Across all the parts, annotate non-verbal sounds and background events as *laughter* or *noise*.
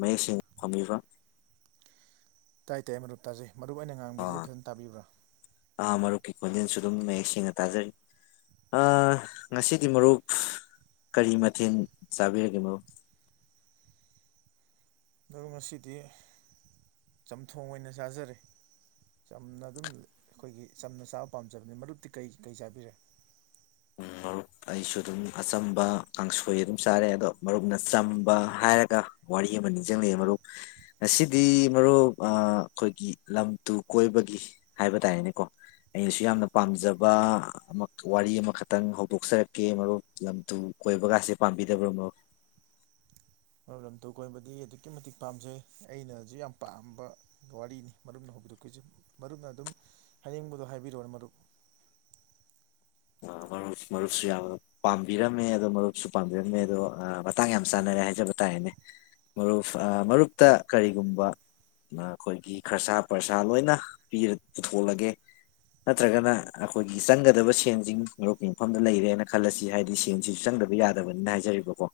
ꯃꯌꯦꯛꯁꯤꯡ ꯐꯝꯃꯤꯕ ꯇꯥꯏ ꯇꯥꯏ ꯃꯔꯨꯞ ꯇꯖꯩ ꯃꯔꯨꯞ ꯑꯩꯅ ꯉꯥꯡꯕꯁꯤꯗꯤ ꯑꯥ ꯐꯖꯅ ꯇꯥꯕꯤꯕ꯭ꯔꯥ ꯑꯥ ꯃꯔꯨꯞꯀꯤ ꯈꯣꯟꯖꯦꯜꯁꯨ ꯑꯗꯨꯝ ꯃꯌꯦꯛ ꯁꯦꯡꯅ ꯇꯥꯖꯔꯤ ꯑꯥ ꯉꯁꯤꯗꯤ ꯃꯔꯨꯞ ꯀꯔꯤ ꯃꯊꯦꯜ ꯆꯥꯕꯤꯔꯒꯦ ꯃꯔꯨꯞ ꯑꯗꯣ ꯉꯁꯤꯗꯤ ꯆꯝꯊꯣꯡ ꯑꯣꯏꯅ ꯆꯥꯖꯔꯦ ꯆꯝꯅ ꯑꯗꯨꯝ ꯑꯩꯈꯣꯏꯒꯤ ꯆꯝꯅ ꯆꯥꯕ ꯄꯥꯝꯖꯕꯅꯤ ꯃꯔꯨꯞꯇꯤ ꯀꯩ ꯀꯩ ꯆꯥꯕꯤꯔꯦ ꯎꯝ ꯃꯔꯨꯞ ꯑꯩꯁꯨ ꯑꯗꯨꯝ ꯑꯆꯝꯕ ꯀꯥꯡꯁꯣꯏ ꯑꯗꯨꯝ ꯆꯥꯔꯦ ꯑꯗꯣ ꯃꯔꯨꯞꯅ ꯆꯝꯕ ꯍꯥꯏꯔꯒ ꯋꯥꯔꯤ ꯑꯃ ꯅꯤꯡꯁꯖꯪꯂꯛꯑꯦ ꯃꯔꯨꯞ ꯉꯁꯤꯗꯤ ꯃꯔꯨꯞ ꯑꯥ ꯈꯣꯏꯒꯤ ꯂꯝ ꯇꯨ ꯀꯣꯏꯕꯒꯤ ꯍꯥꯏꯕ ꯇꯥꯔꯦꯅꯦꯀꯣ ꯑꯩꯅꯁꯨ ꯌꯥꯝꯅ ꯄꯥꯝꯖꯕ ꯑꯃ ꯋꯥꯔꯤ ꯑꯃꯈꯛꯇꯪ ꯍꯧꯗꯣꯛꯆꯔꯛ ꯀꯦ ꯃꯔꯨꯞ ꯂꯝꯗꯨꯨ ꯀꯣꯏꯕꯒꯥꯁꯦ ꯄꯥꯝꯕꯤꯗꯕ꯭ꯔꯣ ꯃꯔꯨꯞ ꯂꯝ ꯇꯣ ꯀꯣꯏꯕꯗꯤ ꯑꯗꯨꯛꯀꯤ ꯃꯇꯤꯛ ꯄꯥꯝꯖꯩ ꯑꯩꯅꯖꯤ ꯌꯥꯝ ꯄꯥꯝꯕ ꯋꯥꯔꯤꯅꯤ ꯃꯔꯨꯞꯅ ꯍꯧꯕꯤꯔꯛ *unintelligible* ꯁꯦ ꯃꯔꯨꯞꯅ ꯑꯗꯨꯝ ꯍꯥꯏꯅꯤꯡꯕꯗꯣ ꯍꯥꯏꯕꯤꯔꯣꯑꯣꯅꯦ ꯃꯔꯨꯞ ꯑꯥ ꯃꯔꯨꯞ ꯃꯔꯨꯞꯁꯨ ꯌꯥꯝꯅ ꯄꯥꯝꯕꯤꯔꯝꯃꯦ ꯑꯗꯣ ꯃꯔꯨꯞꯁꯨ ꯄꯥꯝꯕꯤꯔꯝꯃꯦ ꯑꯗꯣ ꯑꯥ ꯃꯇꯥꯡ ꯌꯥꯝ ꯆꯥꯟꯅꯔꯦ ꯍꯥꯏꯖꯕ ꯇꯥꯔꯦꯅꯦ ꯃꯔꯨꯞ ꯑꯥ ꯃꯔꯨꯞꯇ ꯀꯔꯤꯒꯨꯝꯕ ꯃꯥ ꯈꯣꯏꯒꯤ ꯈꯔꯁꯥ ꯄꯔꯁꯥ ꯂꯣꯏꯅ ꯄꯤꯔꯥ ꯄꯨꯊꯣꯛꯂꯒꯦ ꯅꯠꯇ꯭ꯔꯒꯅ ꯑꯈꯣꯏꯒꯤ ꯆꯪꯒꯗꯕ ꯁꯦꯟꯁꯤꯡ ꯃꯔꯨꯞꯀꯤ ꯃꯐꯝꯗ ꯂꯩꯔꯦꯅ ꯈꯜꯂꯁꯤ ꯍꯥꯏꯗꯤ ꯁꯦꯟꯁꯤꯁꯨ ꯆꯪꯗꯕ ꯌꯥꯗꯕꯅꯤꯅ ꯍꯥꯏꯖꯔꯤꯕꯀꯣ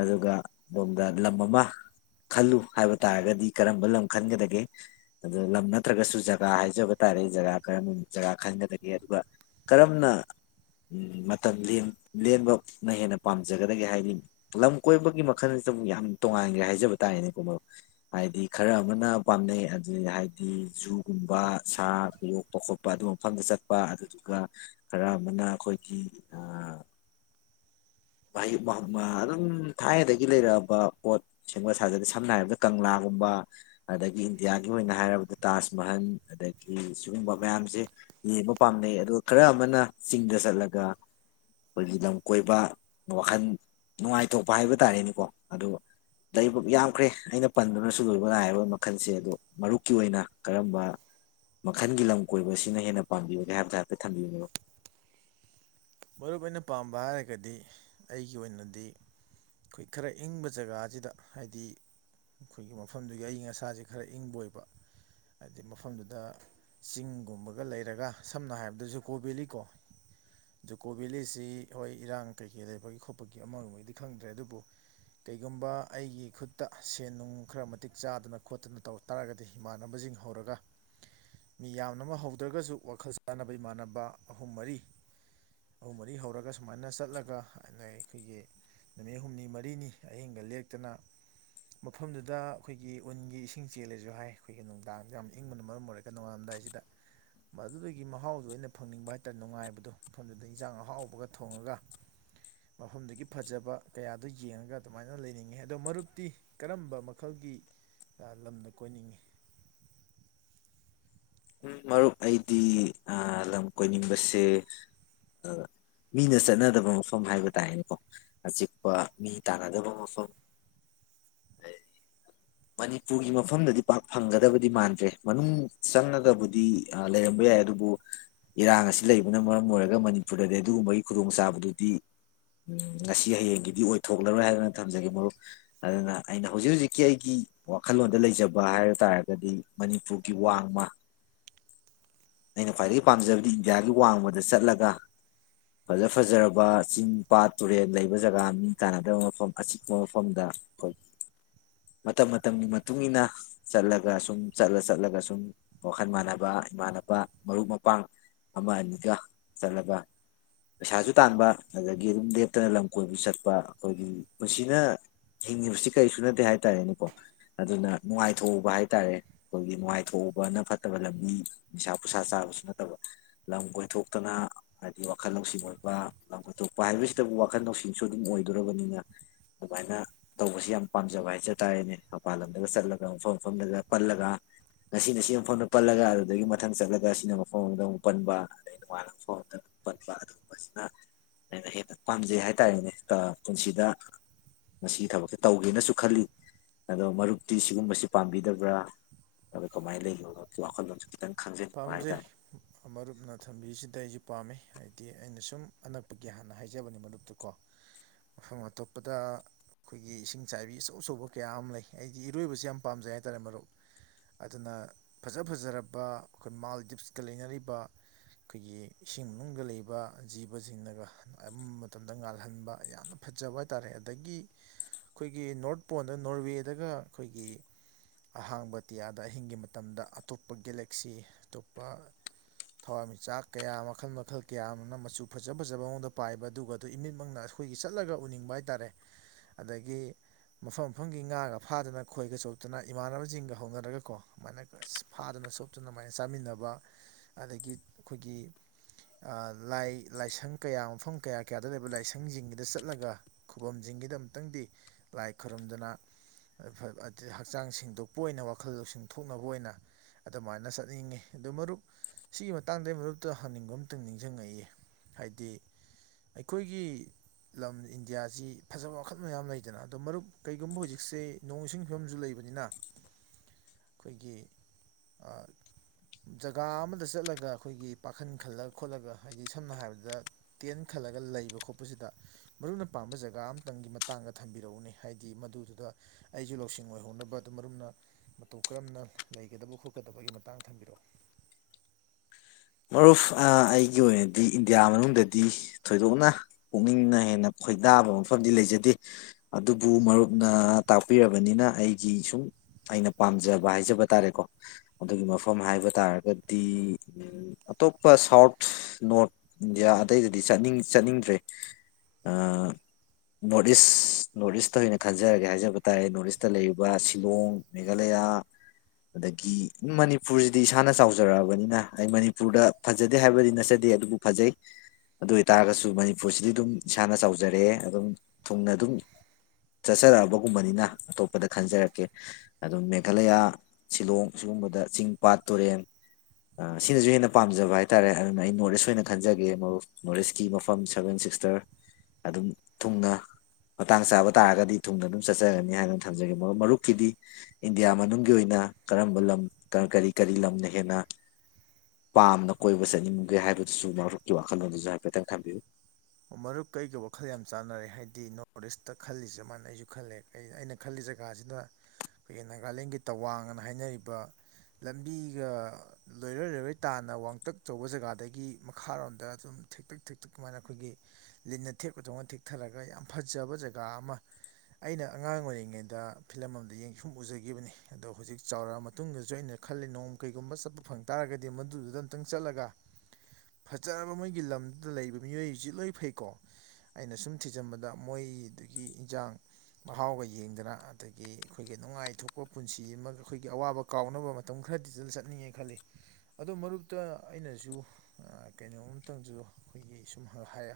ꯑꯗꯨꯒ ꯑꯗꯣꯝꯗ ꯂꯝ ꯑꯃ ꯈꯜꯂꯨ ꯍꯥꯏꯕ ꯇꯥꯔꯒꯗꯤ ꯀꯔꯝꯕ ꯂꯝ ꯈꯟꯒꯗꯒꯦ ꯑꯗꯨ ꯂꯝ ꯅꯠꯇ꯭ꯔꯒꯁꯨ ꯖꯒꯥ ꯍꯥꯏꯖꯕ ꯇꯥꯔꯦ ꯖꯒꯥ ꯀꯔꯝ ꯖꯒꯥ ꯈꯟꯒꯗꯒꯦ ꯑꯗꯨꯒ ꯀꯔꯝꯅ ꯎꯝ ꯃꯇꯝ ꯂꯦꯟ ꯂꯦꯟꯕꯅ ꯍꯦꯟꯅ ꯄꯥꯝꯖꯒꯗꯒꯦ ꯍꯥꯏꯗꯤ ꯂꯝ ꯀꯣꯏꯕꯒꯤ ꯃꯈꯜꯁꯤꯗ ꯃꯨꯛ ꯌꯥꯝ ꯇꯣꯉꯥꯟꯈ꯭ꯔꯦ ꯍꯥꯏꯖꯕ ꯇꯥꯔꯦꯅꯦꯀꯣ ꯃꯔꯨꯞ ꯍꯥꯏꯗꯤ ꯈꯔ ꯑꯃꯅ ꯄꯥꯝꯅꯩ ꯑꯗꯨꯗꯤ ꯍꯥꯏꯗꯤ ꯖꯨꯒꯨꯝꯕ ꯁꯥ ꯌꯣꯛꯄ ꯈꯣꯠꯄ ꯑꯗꯨꯒꯨꯝꯕ ꯃꯐꯝꯗ ꯆꯠꯄ ꯑꯗꯨꯗꯨꯒ ꯈꯔ ꯃꯅꯥ ꯈꯣꯏꯒꯤ ꯑꯥ *unintelligible* ꯑꯗꯨꯝ ꯊꯥꯏꯅꯗꯒꯤ ꯂꯩꯔꯛꯑꯥꯕ ꯄꯣꯠ ꯁꯦꯝꯒꯠ ꯁꯥꯗꯕ ꯁꯝꯅ ꯍꯥꯏꯔꯕꯗ ꯀꯪꯂꯥꯒꯨꯝꯕ ꯑꯗꯒꯤ ꯏꯟꯗꯤꯌꯥꯒꯤ ꯑꯣꯏꯅ ꯍꯥꯏꯔꯕꯗ ꯇꯥꯖ ꯃꯍꯜ ꯑꯗꯒꯤ ꯁꯤꯒꯨꯝꯕ ꯃꯌꯥꯝꯁꯦ ꯌꯦꯡꯕ ꯄꯥꯝꯅꯩ ꯑꯗꯨ ꯈꯔ ꯑꯃꯅ ꯆꯤꯡꯗ ꯆꯠꯂꯒ ꯈꯣꯏꯒꯤ ꯂꯝ ꯀꯣꯏꯕ ꯋꯥꯈꯟ ꯅꯨꯡꯉꯥꯏꯊꯣꯛꯄ ꯍꯥꯏꯕ ꯇꯥꯔꯦꯅꯦꯀꯣ ꯑꯗꯣ ꯂꯥꯏꯕ ꯌꯥꯝꯈ꯭ꯔꯦ ꯑꯩꯅ ꯄꯟꯗꯨꯅꯁꯨ ꯂꯣꯏꯕ ꯅꯥꯏꯔꯥꯔꯣꯏ ꯃꯈꯜꯁꯦ ꯑꯗꯣ ꯃꯔꯨꯞꯀꯤ ꯑꯣꯏꯅ ꯀꯔꯝꯕ ꯃꯈꯜꯒꯤ ꯂꯝ ꯀꯣꯏꯕ ꯁꯤꯅ ꯍꯦꯟꯅ ꯄꯥꯝꯕꯤꯕꯒꯦ ꯍꯥꯏꯕꯗ ꯍꯥꯏꯐꯦꯠ ꯊꯝꯕꯤꯌꯣꯅꯦ ꯃꯔꯨꯞ ꯃꯔꯨꯞ ꯑꯩꯅ ꯄꯥꯝꯕ ꯍꯥꯏꯔꯒꯗꯤ ꯑꯩꯒꯤ ꯑꯣꯏꯅꯗꯤ ꯈꯣꯏ ꯈꯔ ꯏꯪꯕ ꯖꯒꯥꯁꯤꯗ ꯍꯥꯏꯗꯤ ꯈꯣꯏꯒꯤ ꯃꯐꯝꯗꯨꯒꯤ ꯑꯏꯪ ꯑꯁꯥꯁꯦ ꯈꯔ ꯏꯪꯕ ꯑꯣꯏꯕ ꯍꯥꯏꯗꯤ ꯃꯐꯝꯗꯨꯗ ꯆꯤꯡꯒꯨꯝꯕꯒ ꯂꯩꯔꯒ ꯁꯝꯅ ꯍꯥꯏꯔꯕꯗ ꯖꯨꯀꯣ ꯕꯦꯂꯤ ꯀꯣ ꯖꯨꯀꯣ ꯕꯦꯂꯤꯁꯤ ꯍꯣꯏ ꯏꯔꯥꯡ ꯀꯩꯀꯩ ꯂꯩꯕꯒꯤ ꯈꯣꯠꯄꯒꯤ ꯑꯃ ꯑꯣꯏꯅꯗꯤ ꯈꯪꯗ꯭ꯔꯦ ꯑꯗꯨꯕꯨ ꯀꯩꯒꯨꯝꯕ ꯑꯩꯒꯤ ꯈꯨꯠꯇ ꯁꯦꯟ ꯅꯨꯡ ꯈꯔ ꯃꯇꯤꯛ ꯆꯥꯗꯅ ꯈꯣꯠꯇꯅ ꯇꯧ ꯇꯥꯔꯒꯗꯤ ꯏꯃꯥꯟꯅꯕꯁꯤꯡ ꯍꯧꯔꯒ ꯃꯤ ꯌꯥꯝꯅꯃꯛ ꯍꯧꯗ꯭ꯔꯒꯁꯨ ꯋꯥꯈꯜ ꯆꯥꯅꯕ ꯏꯃꯥꯟꯅꯕ ꯑꯍꯨꯝ ꯃꯔꯤ ꯑꯍꯨꯝ ꯃꯔꯤ ꯍꯧꯔꯒ ꯁꯨꯃꯥꯏꯅ ꯆꯠꯂꯒ ꯑꯅꯩ ꯑꯩꯈꯣꯏꯒꯤ ꯅꯨꯃꯤꯠ ꯍꯨꯝꯅꯤ ꯃꯔꯤꯅꯤ ꯑꯍꯤꯡꯒ ꯃꯐꯝꯗꯨꯗ ꯌꯦꯟꯖꯥꯡ ꯑꯍꯥꯎꯕꯒ ꯊꯣꯡꯉꯒ ꯃꯐꯝꯗꯨꯒꯤ ꯐꯖꯕ ꯀꯌꯥꯗꯣ ꯌꯦꯡꯉꯒ ꯑꯗꯨꯃꯥꯏꯅ ꯂꯩꯅꯤꯡꯉꯤ ꯑꯗꯣ ꯃꯔꯨꯞꯇꯤ ꯀꯔꯝꯕ ꯃꯈꯜꯒꯤ ꯂꯝꯗ ꯀꯣꯏꯅꯤꯡꯉꯤ ꯎꯝ ꯃꯔꯨꯞ ꯑꯩꯗꯤ ꯂꯝ ꯀꯣꯏꯅꯤꯡꯕꯁꯦ ꯃꯤꯅ ꯆꯠꯅꯗꯕ ꯃꯐꯝ ꯍꯥꯏꯕ ꯇꯥꯔꯅꯦꯀꯣ ꯑꯆꯤꯛꯄ ꯃꯤ ꯇꯥꯟꯅꯗꯕ ꯃꯐꯝ ꯃꯅꯤꯄꯨꯔꯒꯤ ꯃꯐꯝꯗꯗꯤ ꯄꯥꯛ ꯐꯪꯒꯗꯕꯗꯤ ꯃꯥꯟꯗ꯭ꯔꯦ ꯃꯅꯨꯡ ꯆꯪꯉꯥ ꯕꯨꯗꯤ ꯂꯩꯔꯝꯕ ꯌꯥꯏ ꯑꯗꯨꯕꯨ ꯏꯔꯥꯡ ꯑꯁꯤ ꯂꯩꯕꯅ ꯃꯔꯝ ꯑꯣꯏꯔꯒ ꯃꯅꯤꯄꯨꯔꯗꯗꯤ ꯑꯗꯨꯒꯨꯝꯕꯒꯤ ꯈꯨꯗꯣꯡꯆꯥꯥꯕꯗꯨꯗꯤ ꯉꯁꯤ ꯍꯌꯦꯡꯒꯤꯗꯤ ꯑꯣꯏꯊꯣꯛꯂꯔꯣꯏ ꯍꯥꯏꯗꯅ ꯊꯝꯖꯒꯦ ꯃꯔꯨꯞ ꯑꯗꯨꯅ ꯑꯩꯅ ꯍꯧꯖꯤꯛ ꯍꯧꯖꯤꯛꯀꯤ ꯑꯩꯒꯤ ꯋꯥꯈꯜꯂꯣꯟꯗ ꯂꯩꯖꯕ ꯍꯥꯏꯕ ꯇꯥꯔꯒꯗꯤ ꯃꯅꯤꯄꯨꯔꯒꯤ ꯋꯥꯡꯃ ꯑꯩꯅ ꯈ꯭ꯋꯥꯏꯗꯒꯤ ꯄꯥꯝꯖꯕꯗꯤ ꯏꯟꯗꯤꯌꯥꯒꯤ ꯋꯥꯡꯃꯗ ꯆꯠꯂꯒ ꯐꯖ ꯐꯖꯔꯕ ꯆꯤꯡ ꯄꯥꯠ ꯇꯨꯔꯦꯜ ꯂꯩꯕ ꯖꯒꯥ ꯃꯤ ꯇꯥꯟꯅꯗꯕ ꯃꯐꯝ ꯑꯁꯤꯤꯛꯄ ꯃꯐꯝꯗ ꯑꯩꯈꯣꯏ ꯃꯇꯝ ꯃꯇꯝꯒꯤ ꯃꯇꯨꯡꯏꯟꯅ ꯆꯠꯂꯒ ꯁꯨꯝ ꯆꯠꯂ ꯆꯠꯂꯒ ꯁꯨꯝ ꯋꯥꯈꯜ ꯃꯥꯟꯅꯕ ꯏꯃꯥꯟꯅꯕ ꯃꯔꯨꯞ ꯃꯄꯥꯡ ꯑꯃ ꯑꯅꯤꯒ ꯆꯠꯂꯒ ꯄꯩꯁꯥꯁꯨ ꯇꯥꯟꯕ ꯑꯗꯒꯤ ꯑꯗꯨꯝ ꯂꯦꯞꯇꯅ ꯂꯝ ꯀꯣꯏꯕ ꯆꯠꯄ ꯑꯩꯈꯣꯏꯒꯤ ꯄꯨꯟꯁꯤꯅ ꯍꯤꯡꯉꯤꯕꯁꯤ ꯀꯔꯤꯁꯨ ꯅꯠꯇꯦ ꯍꯥꯏꯇꯥꯔꯦꯅꯦꯀꯣ ꯑꯗꯨꯅ ꯅꯨꯡꯉꯥꯏꯊꯣꯛꯎꯕ ꯍꯥꯏꯇꯥꯔꯦ ꯑꯩꯈꯣꯏꯒꯤ ꯅꯨꯡꯉꯥꯏꯊꯣꯛꯎ ꯋꯥꯅ ꯐꯠꯇꯕ ꯂꯝꯕꯤ ꯅꯤꯁꯥ ꯄꯨꯁꯥ ꯆꯥꯕꯁꯨ ꯅꯠꯇꯕ ꯂꯝ ꯀꯣꯏꯊꯣꯛꯇꯅ ꯍꯥꯏꯗꯤ ꯋꯥꯈꯜ ꯂꯧꯁꯤꯡ ꯑꯣꯏꯕ ꯂꯝ ꯀꯣꯏꯊꯣꯛꯄ ꯍꯥꯏꯕꯁꯤꯗꯕꯨ ꯋꯥꯈꯜ ꯂꯧꯁꯤꯡꯁꯨ ꯑꯗꯨꯝ ꯑꯣꯏꯗꯣꯔꯕꯅꯤꯅ ꯑꯗꯨꯃꯥꯏꯅ ꯇꯧꯕꯁꯤ ꯌꯥꯝ ꯄꯥꯝꯖꯕ ꯍꯥꯏꯖ ꯇꯥꯔꯦꯅꯦ ꯃꯄꯥꯟ ꯂꯝꯗꯒ ꯆꯠꯂꯒ ꯃꯐꯝ ꯃꯐꯝꯗꯒ ꯄꯜꯂꯒ ꯉꯁꯤꯅ ꯁꯤ ꯃꯐꯝꯗ ꯄꯜꯂꯒ ꯑꯗꯨꯗꯒꯤ ꯃꯊꯪ ꯆꯠꯂꯒ ꯁꯤꯅ ꯃꯐꯝ ꯑꯃꯗ ꯑꯃꯨꯛ ꯄꯟꯕ ꯑꯗꯩ ꯅꯣꯡꯉꯥꯟꯅ ꯃꯐꯝ ꯑꯃꯗ ꯑꯃꯨꯛ ꯄꯟꯕ ꯑꯗꯨꯒꯨꯝꯕꯁꯤꯅ ꯑꯩꯅ ꯍꯦꯟꯅ ꯄꯥꯝꯖꯩ ꯍꯥꯏ ꯇꯥꯔꯦꯅꯦ ꯇ ꯄꯨꯟꯁꯤꯗ ꯃꯁꯤꯒꯤ ꯊꯕꯛꯁꯦ ꯇꯧꯒꯦꯅꯁꯨ ꯈꯜꯂꯤ ꯑꯗꯣ ꯃꯔꯨꯞꯇꯤ ꯁꯤꯒꯨꯝꯕꯁꯤ ꯄꯥꯝꯕꯤꯗꯕ꯭ꯔꯥ ꯇꯔꯒ ꯀꯃꯥꯏ ꯂꯩꯒꯦ ꯃꯔꯨꯞꯀꯤ ꯋꯥꯈꯜꯂꯣꯟꯖꯦ ꯄꯥꯝꯖꯩ ꯃꯔꯨꯞꯅ ꯊꯝꯕꯤꯁꯤꯗ ꯑꯩꯁꯨ ꯄꯥꯝꯃꯦ ꯍꯥꯏꯕꯗꯤ ꯑꯩꯅ ꯁꯨꯝ ꯑꯅꯛꯄꯒꯤ ꯍꯥꯟꯅ ꯍꯥꯏꯖꯕꯅꯤ ꯃꯔꯨꯞꯇꯨꯀꯣ ꯃꯐꯝ ꯑꯇꯣꯞꯄꯗ ꯑꯩꯈꯣꯏꯒꯤ ꯏꯁꯤꯡ ꯆꯥꯏꯕꯤ ꯑꯆꯧ ꯑꯆꯧꯕ ꯀꯌꯥ ꯑꯃ ꯂꯩ ꯑꯩꯗꯤ ꯏꯔꯣꯏꯕꯁꯤ ꯌꯥꯝ ꯄꯥꯝꯖꯩ ꯍꯥꯏꯇꯥꯔꯦ ꯃꯔꯨꯞ ꯑꯗꯨꯅ ꯐꯖ ꯐꯖꯔꯕ ꯑꯩꯈꯣꯏ ꯃꯥꯜꯗꯤꯞꯁꯀ ꯂꯩꯅꯔꯤꯕ ꯑꯩꯈꯣꯏꯒꯤ ꯏꯁꯤꯡ ꯃꯅꯨꯡꯗ ꯂꯩꯕ ꯖꯤꯕꯖꯤꯡꯅꯒ ꯑꯝ ꯃꯇꯝꯗ ꯉꯥꯜꯍꯟꯕ ꯌꯥꯝꯅ ꯐꯖꯕ ꯍꯥꯏꯇꯥꯔꯦ ꯑꯗꯒꯤ ꯑꯩꯈꯣꯏꯒꯤ ꯅꯣꯔꯠ ꯄꯣꯟꯗ ꯅꯣꯔꯋꯦꯗꯒ ꯑꯩꯈꯣꯏꯒꯤ ꯑꯍꯥꯡꯕ ꯑꯇꯤꯌꯥꯗ ꯑꯍꯤꯡꯒꯤ ꯃꯇꯝꯗ ꯑꯇꯣꯞꯄ ꯒꯦꯂꯦꯛ ꯁꯤ ꯑꯇꯣꯞꯄ ꯊꯋꯥꯟꯃꯤꯆꯥꯛ ꯀꯌꯥ ꯃꯈꯜ ꯃꯈꯜ ꯀꯌꯥ ꯑꯃꯅ ꯃꯆꯨ ꯐꯖ ꯐꯖꯕ ꯃꯑꯣꯡꯗ ꯄꯥꯏꯕ ꯑꯗꯨꯒ ꯑꯗꯨ ꯏꯃꯤꯠꯃꯛꯅ ꯑꯩꯈꯣꯏꯒꯤ ꯆꯠꯂꯒ ꯎꯅꯤꯡꯕ ꯍꯥꯏꯇꯥꯔꯦ ꯑꯗꯒꯤ ꯃꯐꯝ ꯃꯐꯝꯒꯤ ꯉꯥꯒ ꯐꯥꯗꯅ ꯈꯣꯏꯒ ꯆꯣꯞꯇꯅ ꯏꯃꯥꯟꯅꯕꯁꯤꯡꯒ ꯍꯧꯅꯔꯒꯀꯣ ꯑꯗꯨꯃꯥꯏꯅꯒ ꯑꯁ ꯐꯥꯗꯅꯣꯛ ꯑꯗꯨ ꯗꯨꯃꯥꯏꯅ ꯆꯥꯃꯤꯟꯅꯕ ꯑꯗꯒꯤ ꯑꯩꯈꯣꯏꯒꯤ ꯂꯥꯏ ꯂꯥꯏꯁꯪ ꯀꯌꯥ ꯃꯐꯝ ꯀꯌꯥ ꯀꯌꯥꯗ ꯂꯩꯕ ꯂꯥꯏꯁꯪꯁꯤꯡꯒꯤꯗ ꯆꯠꯂꯒ ꯈꯨꯕꯝꯁꯤꯡꯒꯤꯗ ꯑꯃꯨꯛꯇꯪꯗꯤ ꯂꯥꯏ ꯈꯨꯔꯨꯝꯗꯨꯅ ꯍꯛꯆꯥꯡ ꯁꯦꯡꯗꯣꯛꯄ ꯑꯣꯏꯅ ꯋꯥꯈꯜ ꯂꯧꯁꯤꯡꯊꯣꯛꯅꯕ ꯑꯣꯏꯅ ꯑꯗꯨꯃꯥꯏꯅ ꯆꯠꯅꯤꯡꯉꯤ ꯑꯗꯣ ꯃꯔꯨꯞ ꯁꯤꯒꯤ ꯃꯇꯥꯡꯗꯩ ꯃꯔꯨꯞꯇ ꯍꯪꯅꯤꯡꯕ ꯑꯃꯇꯪ ꯅꯤꯡꯖꯪꯉꯛꯏꯌꯦ ꯍꯥꯏꯗꯤ ꯑꯩꯈꯣꯏꯒꯤ ꯂꯝ ꯏꯟꯗꯤꯌꯥꯖꯤ ꯐꯖꯕ ꯃꯈꯜ ꯃꯌꯥꯝ ꯂꯩꯗꯅ ꯑꯗꯣ ꯃꯔꯨꯞ ꯀꯩꯒꯨꯝꯕ ꯍꯧꯖꯤꯛꯁꯦ ꯅꯣꯡ ꯏꯁꯤꯡ ꯐꯤꯕꯝꯁꯨ ꯂꯩꯕꯅꯤꯅ ꯑꯩꯈꯣꯏꯒꯤ ꯑ ꯖꯒꯥ ꯑꯃꯗ ꯆꯠꯂꯒ ꯑꯩꯈꯣꯏꯒꯤ ꯄꯥꯈꯟ ꯈꯜꯂꯒ ꯈꯣꯠꯂꯒ ꯍꯥꯏꯗꯤ ꯁꯝꯅ ꯍꯥꯏꯔꯕꯗ ꯇꯦꯟ ꯈꯜꯂꯒ ꯂꯩꯕ ꯈꯣꯠꯄꯁꯤꯗ ꯃꯔꯨꯞꯅ ꯄꯥꯝꯕ ꯖꯒꯥ ꯑꯃꯇꯪꯒꯤ ꯃꯇꯥꯡꯗ ꯊꯝꯕꯤꯔꯛꯎꯅꯦ ꯍꯥꯏꯗꯤ ꯃꯗꯨꯗꯨꯗ ꯑꯩꯁꯨ ꯂꯧꯁꯤꯡ ꯑꯣꯏꯍꯧꯅꯕ ꯑꯗꯨ ꯃꯔꯨꯞꯅ ꯃꯇꯧ ꯀꯔꯝꯅ ꯂꯩ ꯒꯗꯕ ꯈꯣꯠꯀꯗꯕꯒꯤ ꯃꯇꯥꯡ ꯊꯝꯕꯤꯔꯛꯑꯣ ꯃꯔꯨꯞ ꯑꯩꯒꯤ ꯑꯣꯏꯅꯗꯤ ꯏꯟꯗꯤꯌꯥ ꯃꯅꯨꯡꯗꯗꯤ ꯊꯣꯏꯗꯣꯛꯅ ꯄꯨꯛꯅꯤꯡꯅ ꯍꯦꯟꯅ ꯈꯣꯏꯗꯥꯕ ꯃꯐꯝꯗꯤ ꯂꯩꯖꯗꯦ ꯑꯗꯨꯕꯨ ꯃꯔꯨꯞꯅ ꯇꯥꯛꯄꯤꯔꯕꯅꯤꯅ ꯑꯩꯒꯤ ꯁꯨꯝ ꯑꯩꯅ ꯄꯥꯝꯖꯕ ꯍꯥꯏꯖꯕ ꯇꯥꯔꯦꯀꯣ ꯑꯗꯨꯒꯤ ꯃꯐꯝ ꯍꯥꯏꯕ ꯇꯥꯔꯒꯗꯤ ꯑꯇꯣꯞꯄ ꯁꯥꯎꯠ ꯅꯣꯔꯠ ꯏꯟꯗꯤꯌꯥ ꯑꯗꯇꯩꯗꯗꯤ ꯆꯠꯅꯤꯡ ꯆꯠꯅꯤꯡꯗ꯭ꯔꯦ ꯅꯣꯔꯠ ꯏꯁ ꯅꯣꯔꯠ ꯏꯁꯇ ꯑꯣꯏꯅ ꯈꯟꯖꯔꯒꯦ ꯍꯥꯏꯖꯕ ꯇꯥꯔꯦ ꯅꯣꯔꯠ ꯏꯁꯇ ꯂꯩꯔꯤꯕ ꯁꯤꯂꯣꯡ ꯃꯦꯒꯥꯂꯌꯥ ꯑꯗꯒꯤ ꯃꯅꯤꯄꯨꯔꯁꯤꯗꯤ ꯏꯁꯥꯅ ꯆꯥꯎꯖꯔꯛꯑꯕꯅꯤꯅ ꯑꯩ ꯃꯅꯤꯄꯨꯔꯗ ꯐꯖꯗꯦ ꯍꯥꯏꯕꯗꯤ ꯅꯠꯆꯗꯦ ꯑꯗꯨꯕꯨ ꯐꯖꯩ ꯑꯗꯨ ꯑꯣꯏꯇꯥꯔꯒꯁꯨ ꯃꯅꯤꯄꯨꯔꯁꯤꯗꯤ ꯑꯗꯨꯝ ꯏꯁꯥꯅ ꯆꯥꯎꯖꯔꯛꯑꯦ ꯑꯗꯨꯝ ꯊꯨꯡꯅ ꯑꯗꯨꯝ ꯆꯠꯆꯔꯛꯑꯕꯒꯨꯝꯕꯅꯤꯅ ꯑꯇꯣꯞꯄꯗ ꯈꯟꯖꯔꯛꯀꯦ ꯑꯗꯨꯝ ꯃꯦꯘꯥꯂꯌꯥ ꯁꯤꯂꯣꯡ ꯁꯤꯒꯨꯝꯕꯗ ꯆꯤꯡ ꯄꯥꯠ ꯇꯨꯔꯦꯟ ꯁꯤꯅꯁꯨ ꯍꯦꯟꯅ ꯄꯥꯝꯖꯕ ꯍꯥꯏ ꯇꯥꯔꯦ ꯑꯗꯨꯅ ꯑꯩ ꯅꯣꯔꯠ ꯏꯁ ꯑꯣꯏꯅ ꯈꯟꯖꯒꯦ ꯃꯔꯨꯞ ꯅꯣꯔꯠ ꯏꯁꯀꯤ ꯃꯐꯝ ꯁꯚꯦꯟ ꯁꯤꯛꯁꯇꯔ ꯑꯗꯨꯝ ꯊꯨꯡꯅ ꯃꯇꯥꯡ ꯆꯥꯕ ꯇꯥꯔꯒꯗꯤ ꯊꯨꯡꯅ ꯑꯗꯨꯝ ꯆꯠꯆꯒꯅꯤ ꯍꯥꯏꯅ ꯊꯝꯖꯒꯦ ꯃꯔꯨꯞ ꯃꯔꯨꯞꯀꯤꯗꯤ ꯏꯟꯗꯤꯌꯥ ꯃꯅꯨꯡꯒꯤ ꯑꯣꯏꯅ ꯀꯔꯝꯕ ꯂꯝ ꯀꯔꯤ ꯀꯔꯤ ꯂꯝꯅ ꯍꯦꯟꯅ ꯄꯥꯝꯅ ꯀꯣꯏꯕ ꯆꯠꯅꯤꯡꯝꯒꯦ ꯍꯥꯏꯕꯗꯨꯁꯨ ꯃꯔꯨꯞꯀꯤ ꯋꯥꯈꯜꯂꯣꯟꯗꯨꯁꯨ ꯍꯥꯏꯐꯦꯠꯇꯪ ꯊꯝꯕꯤꯌꯨ ꯃꯔꯨꯞ ꯀꯥ ꯑꯩꯒ ꯋꯥ ꯈꯜ ꯌꯥꯝ ꯆꯥꯟꯅꯔꯦ ꯍꯥꯏꯗꯤ ꯅꯣꯔꯠ ꯏꯁꯇ ꯈꯜꯂꯤꯁꯦ ꯃꯥꯥꯏꯅ ꯑꯩꯁꯨ ꯈꯜꯂꯦ ꯑꯩꯅ ꯈꯜꯂꯤ ꯖꯒꯥꯁꯤꯅ ꯑꯩꯈꯣꯏꯒꯤ ꯅꯥꯒꯥꯂꯦꯟꯒꯤ ꯇꯋꯥꯡ ꯑꯅ ꯍꯥꯏꯅꯔꯤꯕ ꯂꯝꯕꯤꯒ ꯂꯣꯏꯔꯣꯏ ꯂꯣꯏꯔꯣꯏ ꯇꯥꯟꯅ ꯋꯥꯡꯇꯛꯆꯧꯕ ꯖꯒꯥꯗꯒꯤ ꯃꯈꯥꯔꯣꯝꯗ ꯑꯗꯨꯝ ꯊꯦꯛꯇꯛ ꯊꯦꯛꯇꯛ ꯀꯃꯥꯏꯅ ꯑꯩꯈꯣꯏꯒꯤ ꯂꯤꯟꯅ ꯊꯦꯛꯄ ꯗꯧꯅ ꯊꯦꯛꯊꯔꯒ ꯌꯥꯝ ꯐꯖꯕ ꯖꯒꯥ ꯑꯃ ꯑꯩꯅ ꯑꯉꯥꯡ ꯑꯣꯏꯔꯤꯉꯩꯗ ꯐꯤꯂꯝ ꯑꯃꯝꯗ ꯌꯦꯡ ꯁꯨꯝ ꯎꯖꯒꯤꯈꯤꯕꯅꯤ ꯑꯗꯣ ꯍꯧꯖꯤꯛ ꯆꯥꯎꯔꯛꯑ ꯃꯇꯨꯡꯗꯁꯨ ꯑꯩꯅ ꯈꯜꯂꯤ ꯅꯣꯡ ꯀꯩꯒꯨꯝꯕ ꯆꯠꯄ ꯐꯪ ꯇꯥꯔꯒꯗꯤ ꯃꯗꯨꯗꯨꯗ ꯑꯨꯇꯪ ꯆꯠꯂꯒ ꯐꯖꯔꯕ ꯃꯣꯏꯒꯤ ꯂꯝꯗꯨꯗ ꯂꯩꯕ ꯃꯤꯑꯣꯏꯁꯤ ꯂꯣꯏ ꯐꯩꯀꯣ ꯑꯩꯅ ꯁꯨꯝ ꯊꯤꯖꯤꯟꯕꯗ ꯃꯣꯏꯗꯨꯒꯤ ꯏꯟꯖꯥꯡ ꯃꯍꯥꯎꯒ ꯌꯦꯡꯗꯅ ꯑꯗꯒꯤ ꯑꯩꯈꯣꯏꯒꯤ ꯅꯨꯡꯉꯥꯏꯊꯣꯛꯄ ꯄꯨꯟꯁꯤ ꯑꯃꯒ ꯑꯩꯈꯣꯏꯒꯤ ꯑꯋꯥꯕ ꯀꯥꯎꯅꯕ ꯃꯇꯝ ꯈꯔꯗꯤꯗꯨꯝ ꯆꯠꯅꯤꯡꯉꯦ ꯈꯜꯂꯤ ꯑꯗꯣ ꯃꯔꯨꯞꯇ ꯑꯩꯅꯁꯨ ꯀꯩꯅꯣꯝꯇꯪꯁꯨ ꯑꯩꯈꯣꯏꯒꯤ ꯁꯨꯝ ꯍꯥꯏ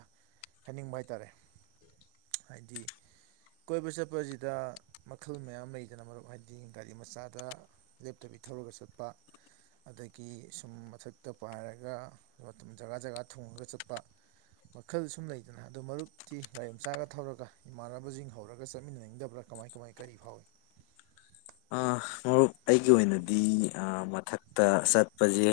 ꯍꯥꯏꯅꯤꯡꯕ ꯍꯥꯏ ꯇꯥꯔꯦ ꯍꯥꯏꯗꯤ ꯀꯣꯏꯕ ꯆꯠꯄꯁꯤꯗ ꯃꯈꯜ ꯃꯌꯥꯝ ꯂꯩꯗꯅ ꯃꯔꯨꯞ ꯍꯥꯏꯗꯤ ꯒꯥꯔꯤ ꯃꯆꯥꯗ ꯂꯦꯞꯇꯕꯤ ꯊꯧꯔꯒ ꯆꯠꯄ ꯑꯗꯒꯤ ꯁꯨꯝ ꯃꯊꯛꯇ ꯄꯥꯏꯔꯒ ꯖꯒꯥ ꯖꯒꯥ ꯊꯨꯡꯉꯒ ꯆꯠꯄ ꯃꯈꯜ ꯁꯨꯝ ꯂꯩꯗꯅ ꯑꯗꯨ ꯃꯔꯨꯞꯛꯇꯤ ꯒꯥꯔꯤ ꯑꯆꯥꯒ ꯊꯧꯔꯒ ꯏꯃꯥꯟꯅꯕꯁꯤꯡ ꯍꯧꯔꯒ ꯆꯠꯃꯤꯟꯅꯅꯤꯡꯗꯕ꯭ꯔꯥ ꯀꯃꯥꯏ ꯀꯃꯥꯏ ꯀꯔꯤ ꯐꯥꯎꯏ ꯑ ꯃꯔꯨꯞ ꯑꯩꯒꯤ ꯑꯣꯏꯅꯗꯤ ꯑ ꯃꯊꯛꯇ ꯆꯠꯄꯖꯦ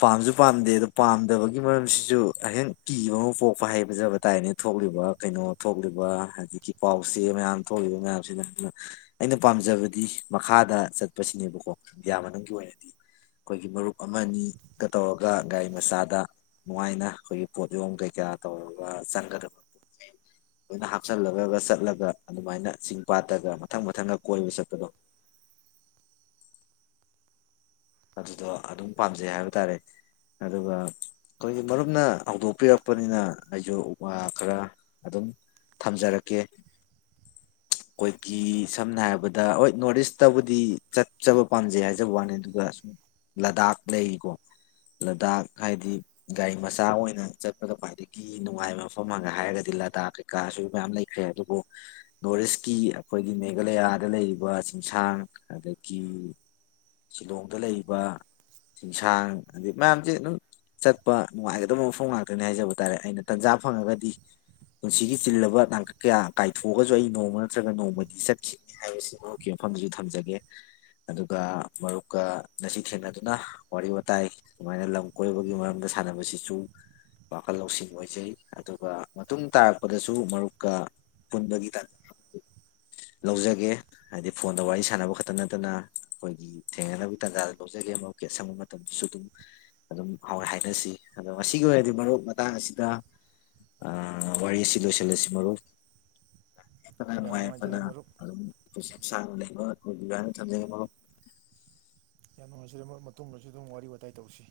ꯄꯥꯝꯖꯨ ꯄꯥꯝꯗꯦ ꯑꯗꯣ ꯄꯥꯝꯗꯕꯒꯤ ꯃꯔꯝꯁꯤꯁꯨ ꯍꯌꯦꯡ ꯀꯤꯕ ꯑꯃ ꯄꯣꯛꯄ ꯍꯥꯏꯕꯖꯕ ꯇꯥꯔꯦꯅꯦ ꯊꯣꯛꯂꯤꯕ ꯀꯩꯅꯣ ꯊꯣꯛꯂꯤꯕ ꯍꯧꯖꯤꯛꯀꯤ ꯄꯥꯎꯆꯦ ꯃꯌꯥꯝ ꯊꯣꯛꯂꯤꯕ ꯃꯌꯥꯝꯁꯤꯅ ꯑꯗꯨꯅ ꯑꯩꯅ ꯄꯥꯝꯖꯕꯗꯤ ꯃꯈꯥꯗ ꯆꯠꯄꯁꯤꯅꯦꯕꯀꯣ ꯏꯟꯗꯤꯌꯥ ꯃꯅꯨꯡꯒꯤ ꯑꯣꯏꯅꯗꯤ ꯑꯩꯈꯣꯏꯒꯤ ꯃꯔꯨꯞ ꯑꯃꯅꯤ ꯒ ꯇꯧꯔꯒ ꯒꯥꯔꯤ ꯃꯆꯥꯗ ꯅꯨꯡꯉꯥꯏꯅ ꯑꯩꯈꯣꯏꯒꯤ ꯄꯣꯠ ꯌꯣꯝ ꯀꯩꯀꯥ ꯇꯧꯔꯒ ꯆꯪꯒꯗꯕ ꯄꯣꯠꯆꯩ ꯂꯣꯏꯅ ꯍꯥꯞꯆꯜꯂꯒꯒ ꯆꯠꯂꯒ ꯑꯗꯨꯃꯥꯏꯅ ꯆꯤꯡ ꯄꯥꯠꯇꯒ ꯃꯊꯪ ꯃꯊꯪꯒ ꯀꯣꯏꯕ ꯆꯠꯄꯗꯣ ꯑꯗꯨꯗꯣ ꯑꯗꯨꯝ ꯄꯥꯝꯖꯩ ꯍꯥꯏꯕ ꯇꯥꯔꯦ ꯑꯗꯨꯒ ꯑꯩꯈꯣꯏꯒꯤ ꯃꯔꯨꯞꯅ ꯍꯧꯗꯣꯛꯄꯤꯔꯛꯄꯅꯤꯅ ꯑꯩꯖꯨ ꯋꯥ ꯈꯔ ꯑꯗꯨꯝ ꯊꯝꯖꯔꯛꯀꯦ ꯑꯩꯈꯣꯏꯒꯤ ꯁꯝꯅ ꯍꯥꯏꯔꯕꯗ ꯍꯣꯏ ꯅꯣꯔꯠ ꯏꯁꯇꯕꯨꯗꯤ ꯆꯠꯆꯕ ꯄꯥꯝꯖꯩ ꯍꯥꯏꯖꯕ ꯋꯥꯅꯤ ꯑꯗꯨꯒ ꯂꯥꯗꯥꯛ ꯂꯩꯔꯤꯀꯣ ꯂꯗꯥꯛ ꯍꯥꯏꯗꯤ ꯒꯥꯔꯤ ꯃꯆꯥ ꯑꯣꯏꯅ ꯆꯠꯄꯗ ꯈ꯭ꯋꯥꯏꯗꯒꯤ ꯅꯨꯡꯉꯥꯏꯕ ꯃꯐꯝ ꯍꯪꯉ ꯍꯥꯏꯔꯒꯗꯤ ꯂꯥꯗꯥꯛ ꯀꯩꯀꯥꯁꯨ ꯃꯌꯥꯝ ꯂꯩꯈ꯭ꯔꯦ ꯑꯗꯨꯕꯨ ꯅꯣꯔꯠ ꯏꯁꯀꯤ ꯑꯩꯈꯣꯏꯒꯤ ꯃꯦꯘꯂꯌꯥꯗ ꯂꯩꯔꯤꯕ ꯆꯤꯡꯁꯥꯡ ꯑꯗꯒꯤ ꯁꯤꯂꯣꯡ ꯗ ꯂꯩꯔꯤꯕ ꯆꯤꯡꯁꯥꯡ ꯑꯗꯩ ꯃꯌꯥꯝꯖꯦ ꯑꯗꯨꯝ ꯆꯠꯄ ꯅꯨꯡꯉꯥꯏꯒꯗꯕ ꯃꯐꯝ ꯉꯥꯛꯇꯅꯤ ꯍꯥꯏꯖꯕ ꯇꯥꯔꯦ ꯑꯩꯅ ꯇꯟꯖꯥ ꯐꯪꯉꯒꯗꯤ ꯄꯨꯟꯁꯤꯒꯤ ꯆꯤꯜꯂꯕ ꯇꯥꯡꯀꯛ ꯀꯌꯥ ꯀꯥꯏꯊꯣꯛꯑꯒꯁꯨ ꯑꯩ ꯅꯣꯡꯃ ꯅꯠꯇ꯭ꯔꯒ ꯅꯣꯡꯃꯗꯤ ꯆꯠꯈꯤꯅꯤ ꯍꯥꯏꯕꯁꯤ ꯃꯔꯨꯞꯀꯤ ꯃꯐꯝꯗꯁꯨ ꯊꯝꯖꯒꯦ ꯑꯗꯨꯒ ꯃꯔꯨꯞꯀ ꯉꯥꯁꯤ ꯊꯦꯡꯅꯗꯨꯅ ꯋꯥꯔꯤ ꯋꯥꯇꯥꯏ ꯁꯨꯃꯥꯏꯅ ꯂꯝ ꯀꯣꯏꯕꯒꯤ ꯃꯔꯝꯗ ꯁꯥꯟꯅꯕꯁꯤꯁꯨ ꯋꯥꯈꯜ ꯂꯧꯁꯤꯡ ꯑꯣꯏꯖꯩ ꯑꯗꯨꯒ ꯃꯇꯨꯡ ꯇꯥꯔꯛꯄꯗꯁꯨ ꯃꯔꯨꯞꯀ ꯄꯨꯟꯕꯒꯤ ꯇꯥꯟꯖꯥ ꯂꯧꯖꯒꯦ ꯍꯥꯏꯗꯤ ꯐꯣꯟꯗ ꯋꯥꯔꯤ ꯁꯥꯟꯅꯕ ꯈꯛꯇ ꯅꯠꯇꯅ ꯑꯩꯈꯣꯏꯒꯤ ꯊꯦꯡꯅꯅꯕꯒꯤ ꯇꯥꯟꯖꯥꯗꯣ ꯂꯧꯖꯒꯦ ꯃꯔꯨꯞꯀꯤ ꯑꯁꯪꯕ ꯃꯇꯝꯗꯁꯨ ꯑꯗꯨꯝ ꯑꯗꯨꯝ ꯍꯥꯎꯋ ꯍꯥꯏꯅꯁꯤ ꯑꯗꯣ ꯉꯁꯤꯒꯤ ꯑꯣꯏꯅꯗꯤ ꯃꯔꯨꯞ ꯃꯇꯥꯡ ꯑꯁꯤꯗ ꯋꯥꯔꯤ ꯑꯁꯤ ꯂꯣꯏꯁꯤꯜꯂꯁꯤ ꯃꯔꯨꯞ ꯐꯅ ꯌꯥꯝ ꯅꯨꯡꯉꯥꯏ ꯌꯥꯏꯐꯅ ꯅꯨꯡꯉꯥꯏꯖꯔꯦ ꯃꯔꯨꯞ ꯑꯗꯨꯝ ꯄꯨꯁꯤ ꯁꯥꯡ ꯂꯩꯕ ꯑꯣꯏꯕꯤꯎ ꯍꯥꯏꯅ ꯊꯝꯖꯒꯦ ꯃꯔꯨꯞ ꯌꯥꯝ ꯅꯨꯡꯉꯥꯏꯖꯔꯦ ꯃꯔꯨꯞ ꯃꯇꯨꯡꯗꯁꯨ ꯑꯗꯨꯝ ꯋꯥꯔꯤ ꯋꯥꯇꯥꯏ ꯇꯧꯁꯤ